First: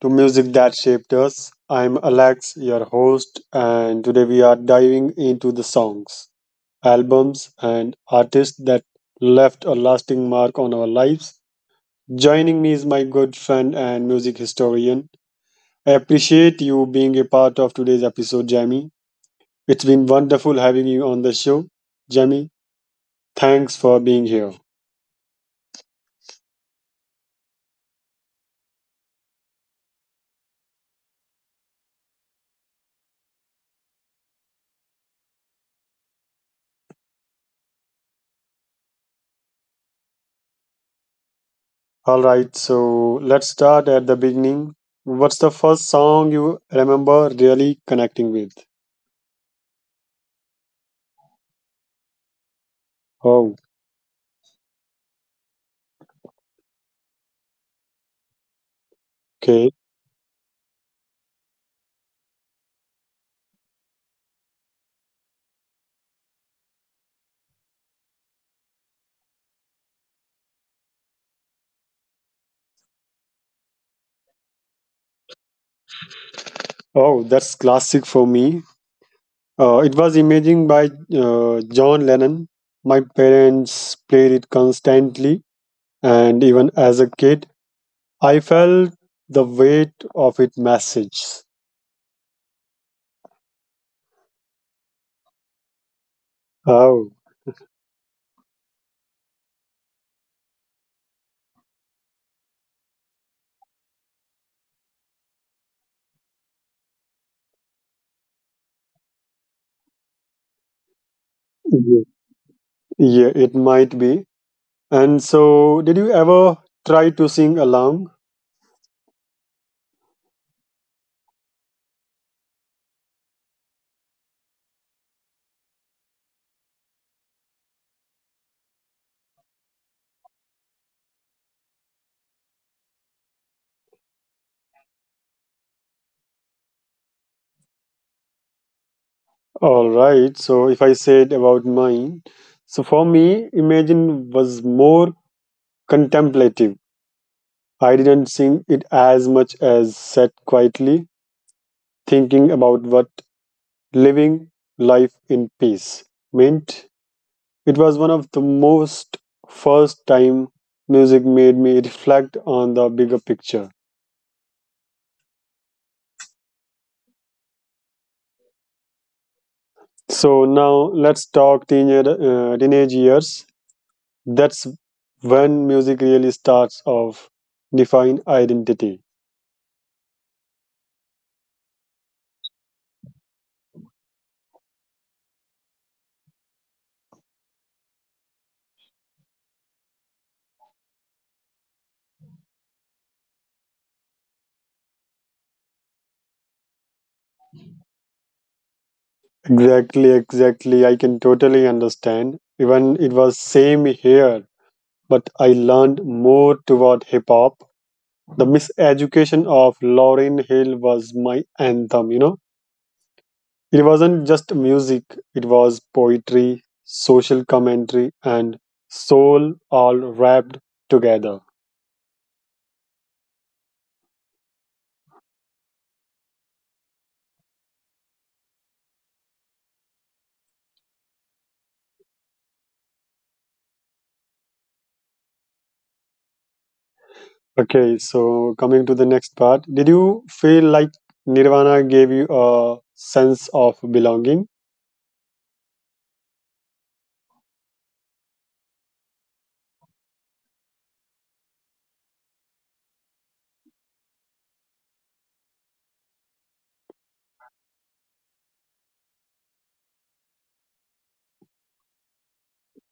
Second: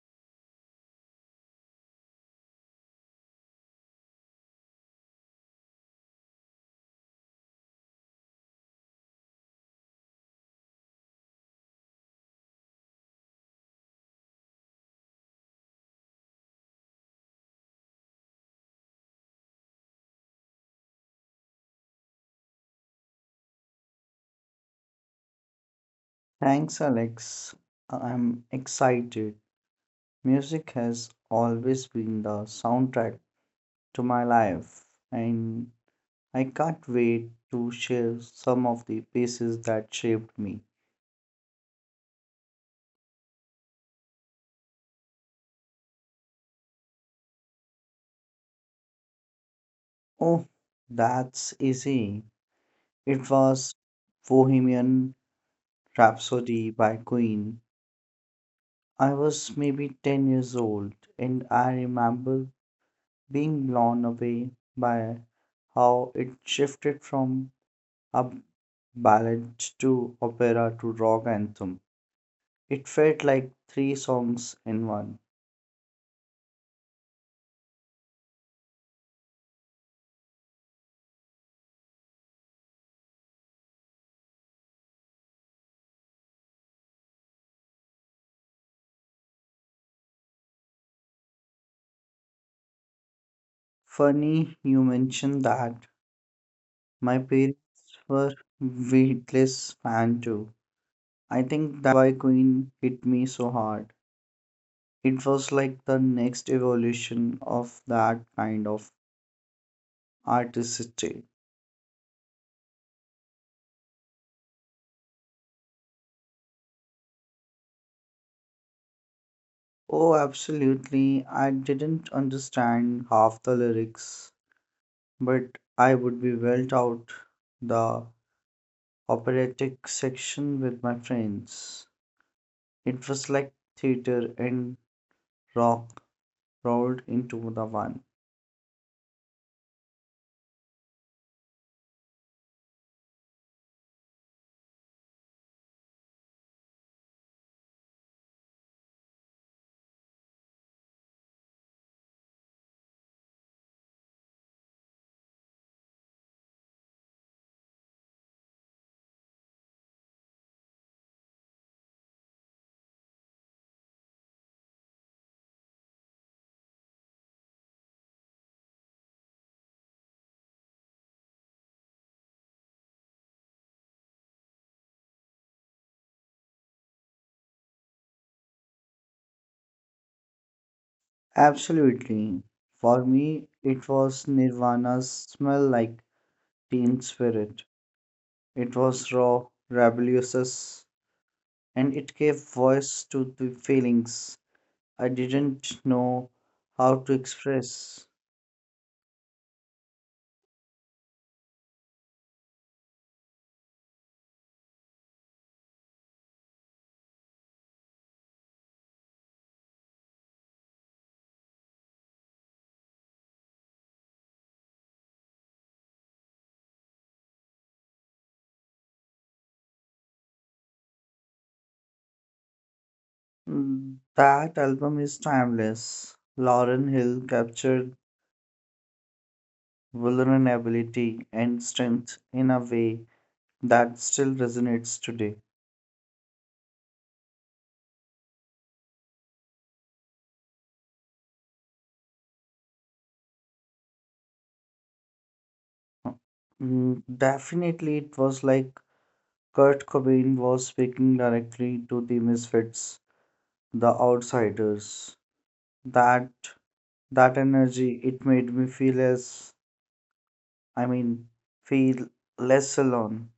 to Music That Shaped Us. I'm Alex, your host, and today we are diving into the songs, albums, and artists that left a lasting mark on our lives. Joining me is my good friend and music historian. I appreciate you being a part of today's episode, Jamie. It's been wonderful having you on the show. Jamie, thanks for being here. Thanks, Alex. I'm excited. Music has always been the soundtrack to my life, and I can't wait to share some of the pieces that shaped me. All right, so let's start at the beginning. What's the first song you remember really connecting with? Oh, that's easy. It was Oh, Bohemian Rhapsody by Queen. I was maybe 10 okay. years old, and I remember being blown away by how it shifted from a ballad to opera to rock anthem. It felt like three songs in one. Oh, that's classic for me. It was Imaging by John Lennon. My parents played it constantly, and even as a kid, I felt the weight of its message. Funny you mentioned that. My parents Oh, were Beatles fan too. I think that why Queen hit me so hard. It was like the next evolution of that kind of artistry. yeah, yeah, it might be. And so, did you ever try to sing along? Oh, absolutely. I didn't understand half the lyrics, but I would be well out the operatic section with my friends. It was like theater and rock rolled into the one. All right. So if I said about mine, so for me, Imagine was more contemplative. I didn't sing it as much as sat quietly thinking about what living life in peace meant. It was one of the most first time music made me reflect on the bigger picture. So now let's talk teenage years. That's when music really starts of define identity. Absolutely. For me, it was Nirvana's smell like teen spirit. It was raw, rebellious, and it gave voice to the feelings I didn't know how to express. Exactly, exactly. I can totally understand. Even it was same here, but I learned more toward hip hop. The miseducation of Lauryn Hill was my anthem, It wasn't just music, it was poetry, social commentary, and soul all wrapped together. Mm, that album is timeless. Lauren Hill captured vulnerability, and strength in a way that still resonates today. Okay, so coming to the next part, did you feel like Nirvana gave you a sense of belonging? Mm, definitely, it was like Kurt Cobain was speaking directly to the misfits, the outsiders. That that energy, it made me feel as, I mean, feel less alone.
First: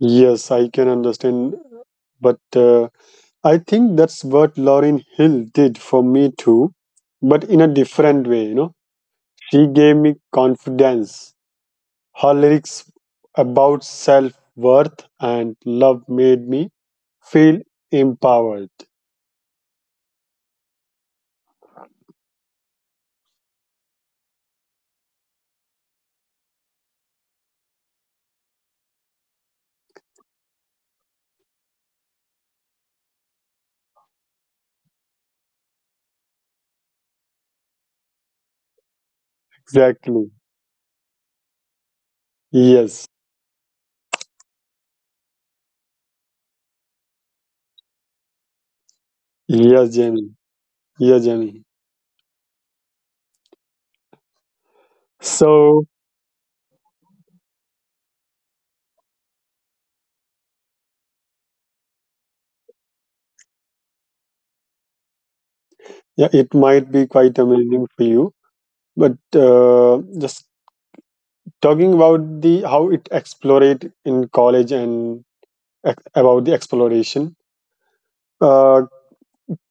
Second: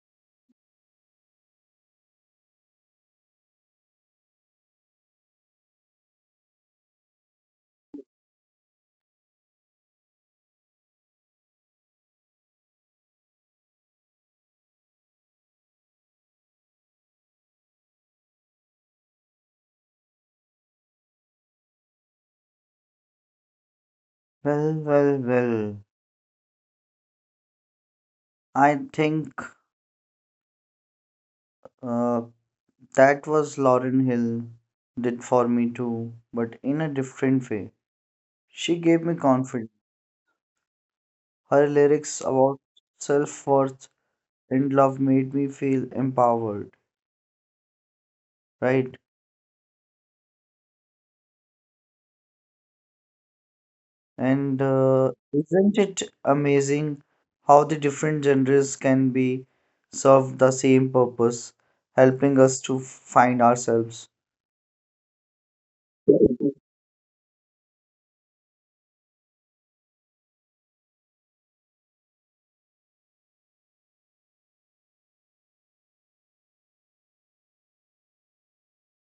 Yes, I can understand. But I think that's what Lauren Hill did for me too, but in a different way, She gave me confidence. Her lyrics about self worth and love made me feel empowered. Well, well, well. I think uh, that was Lauren Hill did for me too, but in a different way. She gave me confidence. Exactly. Her lyrics about Yes. self worth and love made me feel empowered, right? Yes, Jamie. Yes, Jamie. And So, isn't it amazing how the different genres can be serve the same purpose, helping us to find ourselves? yeah, it might be quite amazing for you, but just talking about the how it explorate in college and about the exploration uh,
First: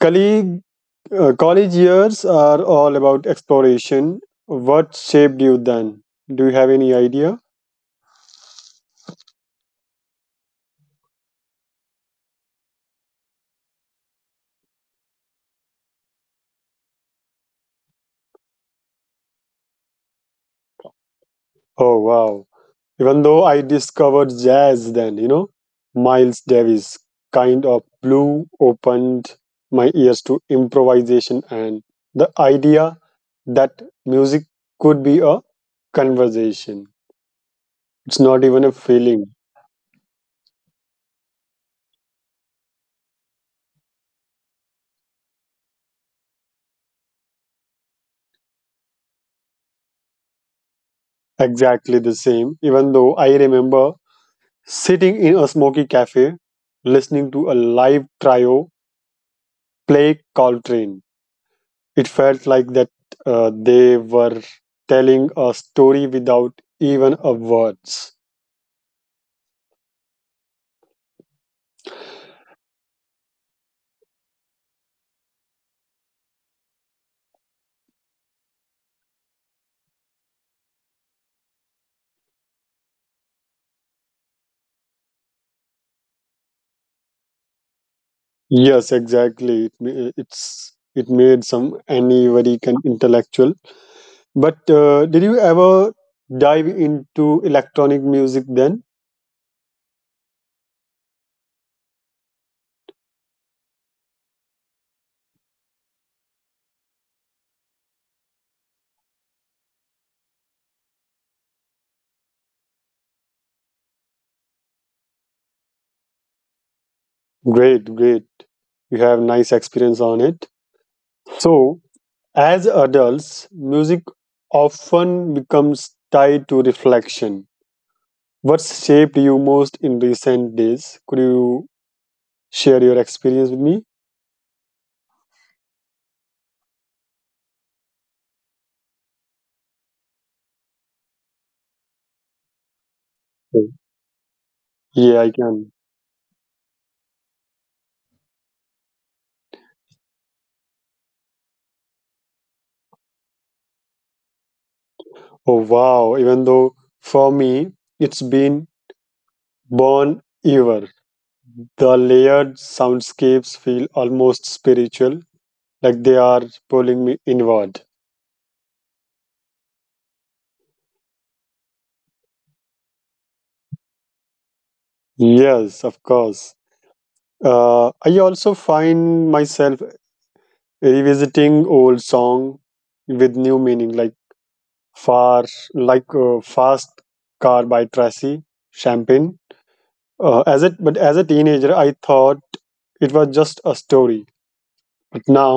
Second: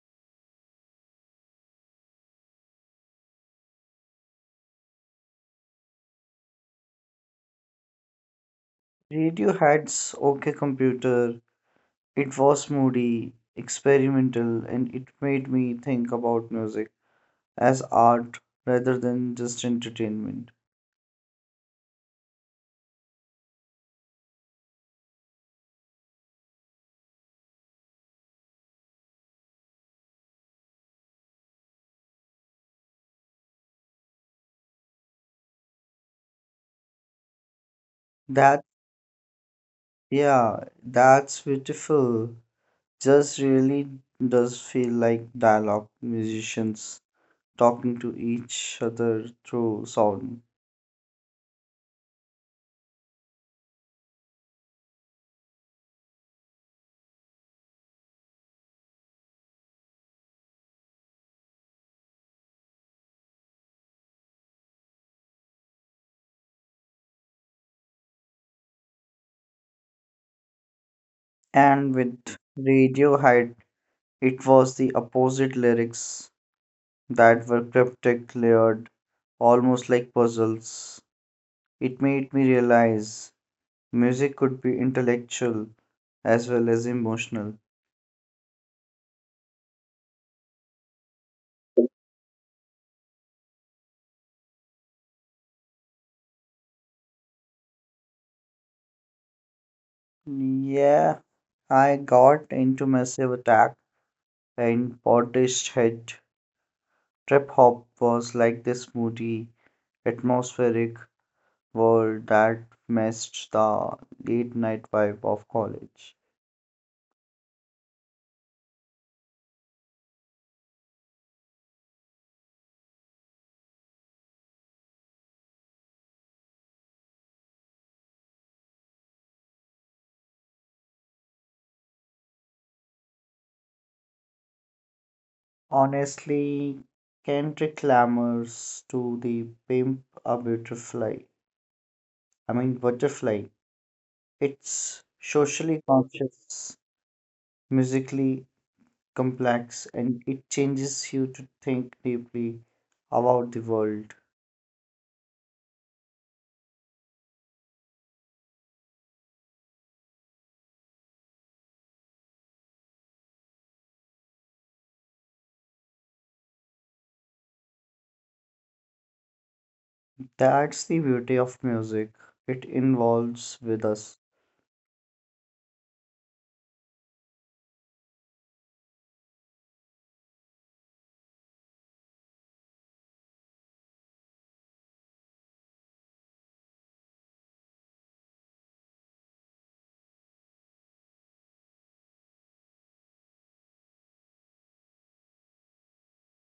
colleague, college years are all about exploration, what shaped you then? Do you have any idea? Radiohead's OK Computer, it was moody, experimental, and it made me think about music as art rather than just entertainment. Oh, wow. Even though I discovered jazz then, miles Davis kind of blew opened my ears to improvisation and the idea that music could be a conversation. It's not even That a feeling. yeah, that's beautiful. Just really does feel like dialogue, musicians talking to each other through sound. Exactly the same, even though I remember sitting in a smoky cafe listening to a live trio play Coltrane. It felt like that they were telling a story without even a words. And with Radiohead, it was the opposite lyrics that were cryptic, layered, almost like puzzles. It made me realize music could be intellectual as well as emotional. Yes, exactly. It's it made some anybody can intellectual. But did you ever dive into electronic music then? Yeah, I got into Massive Attack and Portishead. Trip hop was like this moody, atmospheric world that matched the late night vibe of college. Great, great. You have nice experience on it. So, as adults, music often becomes tied to reflection. What's shaped you most in recent days? Could you share your experience with me? Honestly, Kendrick Lamar's to the Pimp a Butterfly. I mean, Butterfly. Mm. It's Yeah, I socially can. conscious, musically complex, and it changes you to think deeply about the world. Oh, wow. Even though for me, it's been Born Ever. The layered soundscapes feel almost spiritual, like they are pulling me inward. That's the beauty of music, it involves with us. Yes, of course. I also find myself revisiting old song with new meaning, like far like fast car by Tracy Champagne. As it but As a teenager, I thought it was just a story, but now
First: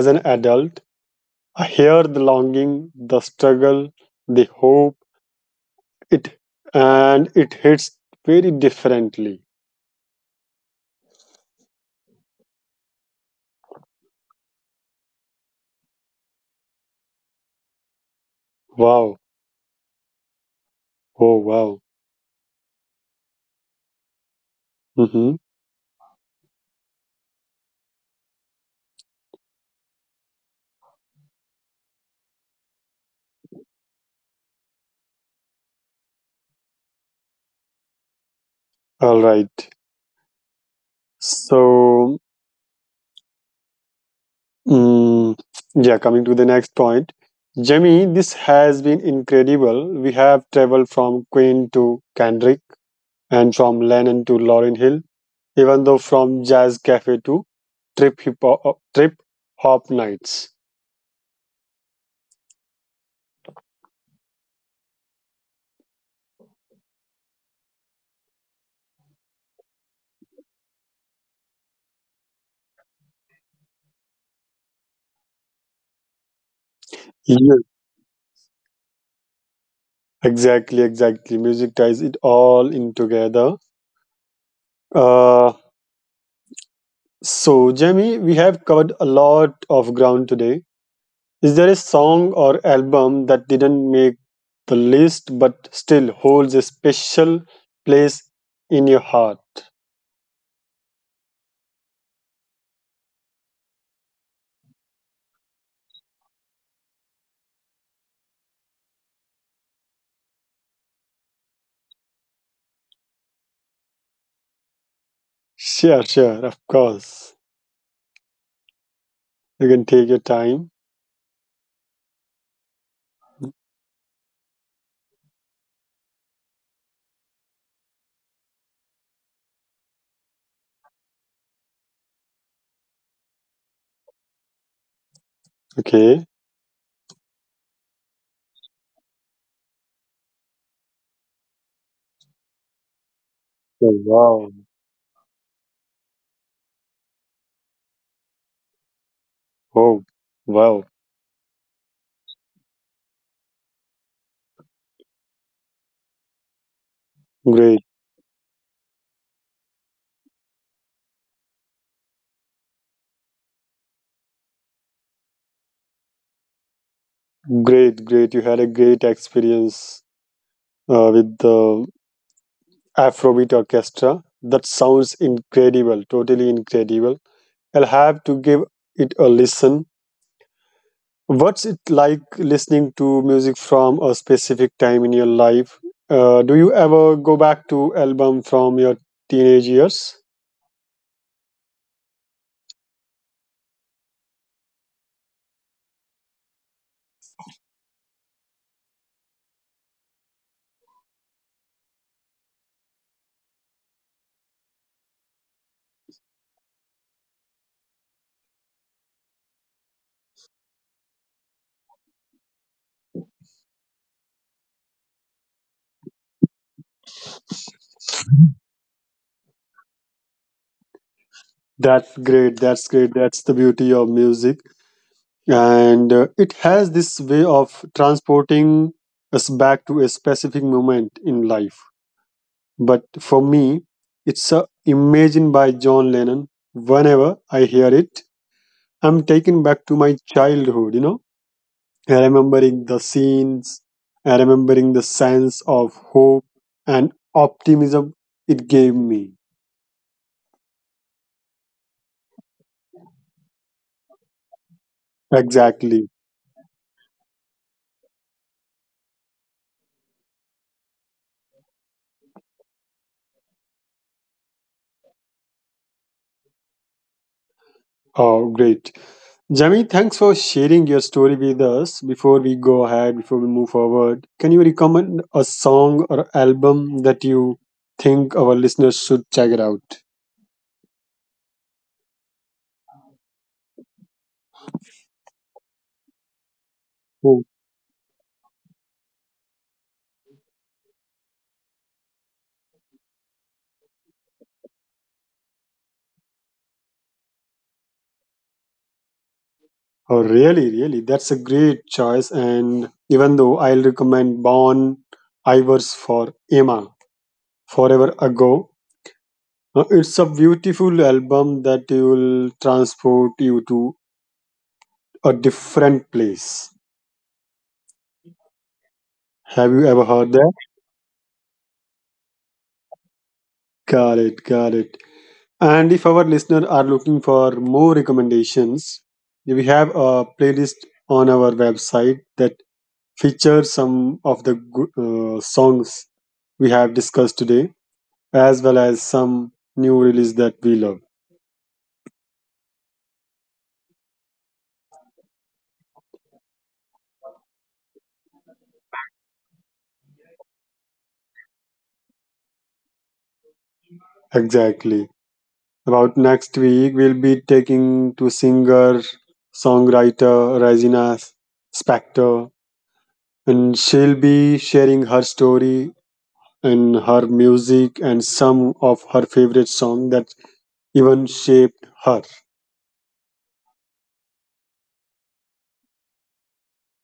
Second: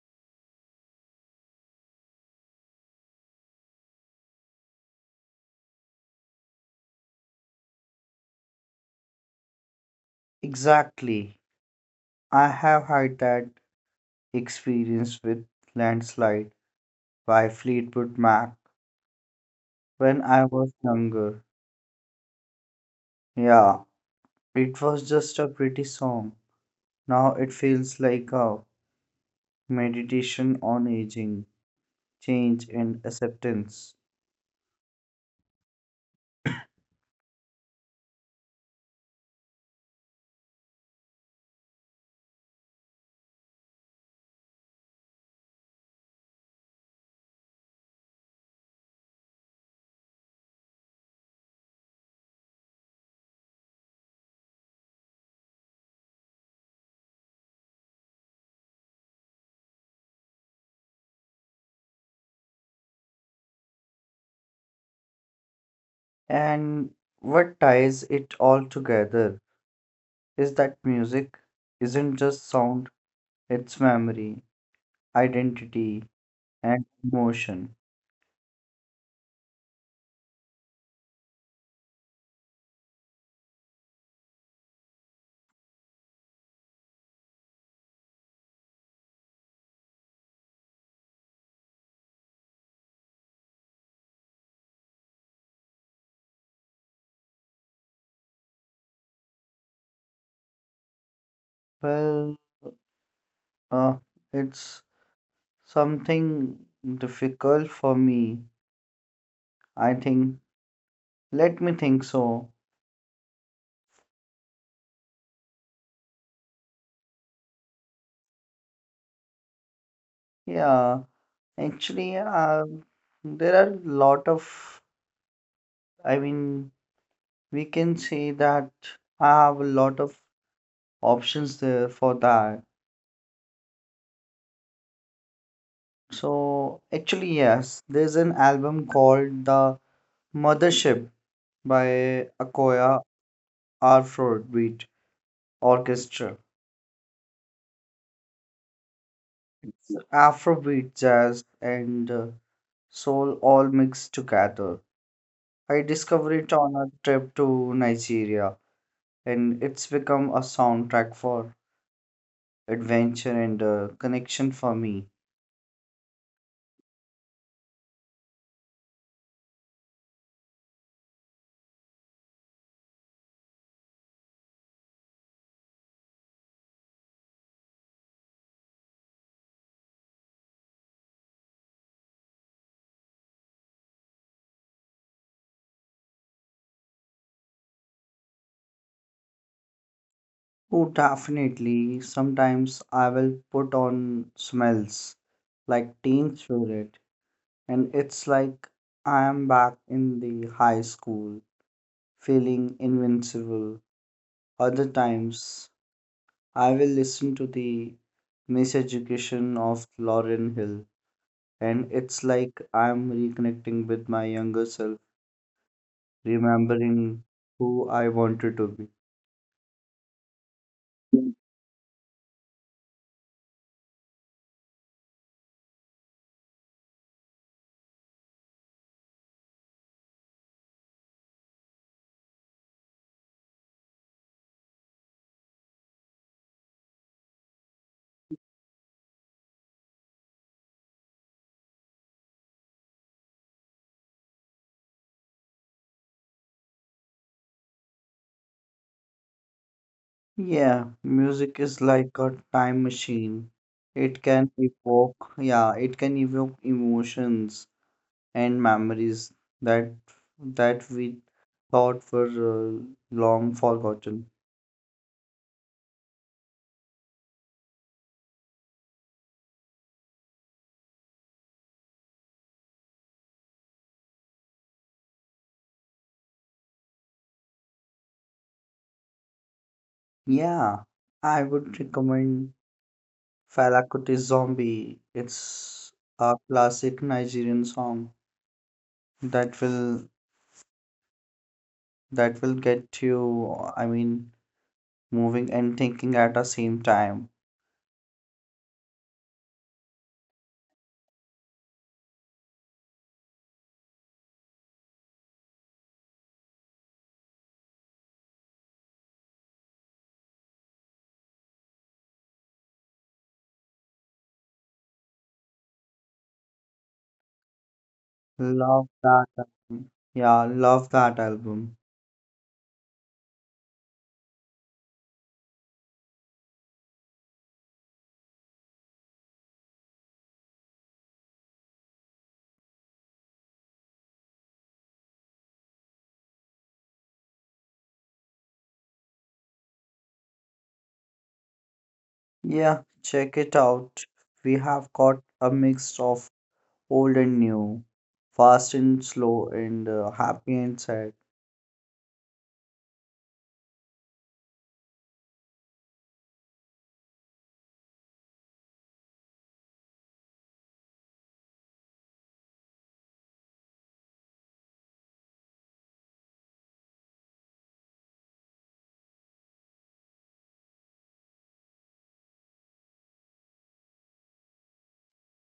as an adult, I hear the longing, the struggle, the hope, it it hits very differently. Exactly. I have had that experience with Landslide by Fleetwood Mac Wow. when I was Oh, younger. wow. Yeah, it was Mm-hmm. just a pretty song. Now it feels like a meditation on aging, change, and acceptance. All right, so. Mm, yeah, coming to the next point. Jemmy, this has been incredible. We have traveled from Queen to Kendrick and from Lennon to Lauryn Hill, even though from Jazz Cafe to Trip Hop Nights. And what ties it all together is that music isn't just sound, it's memory, identity, Yes. and emotion. Exactly, exactly. Music ties it all in together. Uh, so, Jemmy, we have covered a lot of ground today. Is there a song or album that didn't make the list but still holds a special place in your heart? Well, uh, it's something difficult for me, I think. Let me think so. Sure, sure, of course. You can take your time. Yeah, actually, there are a lot of, I mean, we can say that I have a lot of options there for that. Okay. So, actually, yes, there's an album called The Mothership by Oh, Akoya wow. Afrobeat Orchestra. Oh, wow. Afrobeat, jazz, and soul all mixed together. I Great, discovered it on a trip to Nigeria, and it's become a soundtrack for adventure and a connection for me. great, great. You had a great experience with the Afrobeat Orchestra. That sounds incredible, totally incredible. I'll have to give it a listen. What's it like listening to music from a specific time in your life? Do you ever go back to album from your teenage years? Oh, definitely. Sometimes I will put on smells like Teen Spirit, and it's like I am back in the high school, feeling invincible. Other times, I will listen to the miseducation of Lauren Hill, and it's like I'm reconnecting with my younger self, remembering who I wanted to be. That's great. That's great. That's the beauty of music, and it has this way of transporting us back to a specific moment in life. But for me, it's a Imagine by John Lennon. Whenever I hear it, I'm taken back to my childhood. You know, remembering the scenes, remembering the sense of hope and optimism it gave me. Yeah, music is like a time machine. It can Exactly. evoke, yeah, it can evoke emotions and memories that we thought were long forgotten. Oh, great. Jamie, thanks for sharing your story with us. Before we go ahead, before we move forward, can you recommend a song or album that you think our listeners should check it out? Yeah, I would recommend Fela Kuti Zombie. It's Oh, a classic Nigerian song that will get you, I mean, moving and thinking at the same time. oh, really, really. That's a great choice. And even though I'll recommend Bon Ivers for Emma Forever Ago. It's a beautiful album that will transport you to a different place. Have you ever heard Love that? that album. Yeah, love that album. Got it, got it. And if our listeners are looking for more recommendations, we have a playlist on our website that features some of songs we have discussed today, as well as some new release that we love. Yeah, check it out. We have got a mix of old and new, fast and slow, and happy and sad. Exactly. About next week, we'll be taking to singer, songwriter Regina Spector, and she'll be sharing her story and her music and some of her favorite song that even shaped her.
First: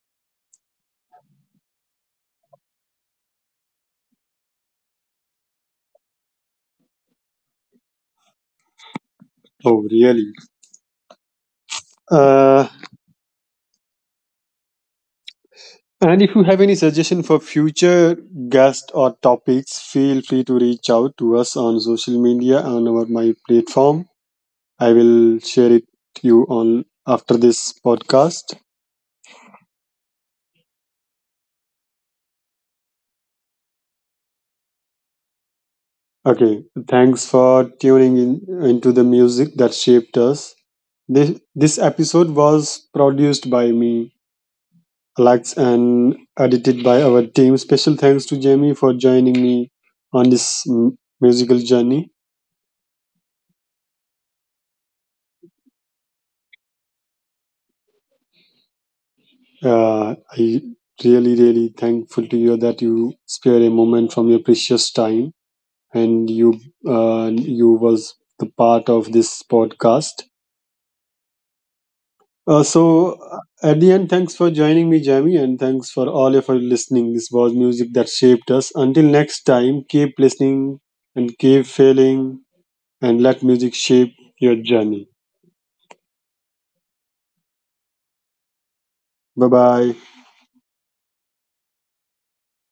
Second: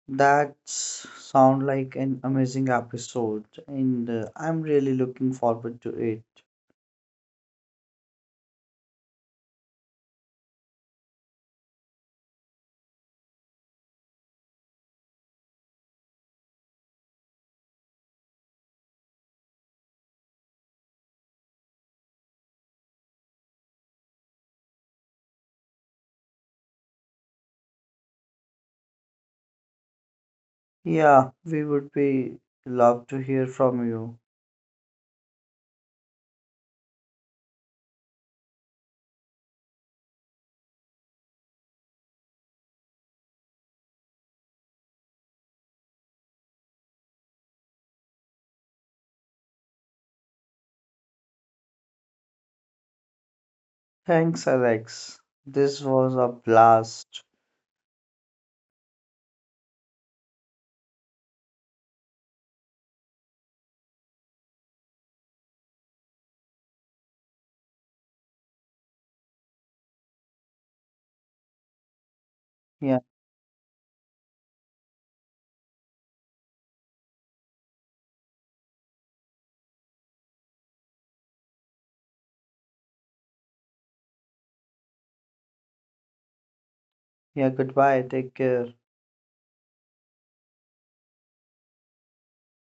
That sound like an amazing episode, and I'm really looking forward to it. Oh, really? Uh, and if you have any suggestion for future guests or topics, feel free to reach out to us on social media and over my platform. I will share it to you on after this podcast. Yeah, we would be love to hear from you. Okay, thanks for tuning in into the music that shaped us. This this episode was produced by me, Alex, and edited by our team. Special thanks to Jamie for joining me on musical journey. Thanks, Alex. This was a blast. I really, really thankful to you that you spare a moment from your precious time and you was the part of this podcast. Uh, Yeah, so, uh, at the end, thanks for joining me, Jamie, and thanks for all of our listening. This was music that shaped us. Until next time, keep listening and keep failing, and let music shape your journey. yeah, goodbye. Take care. Bye bye.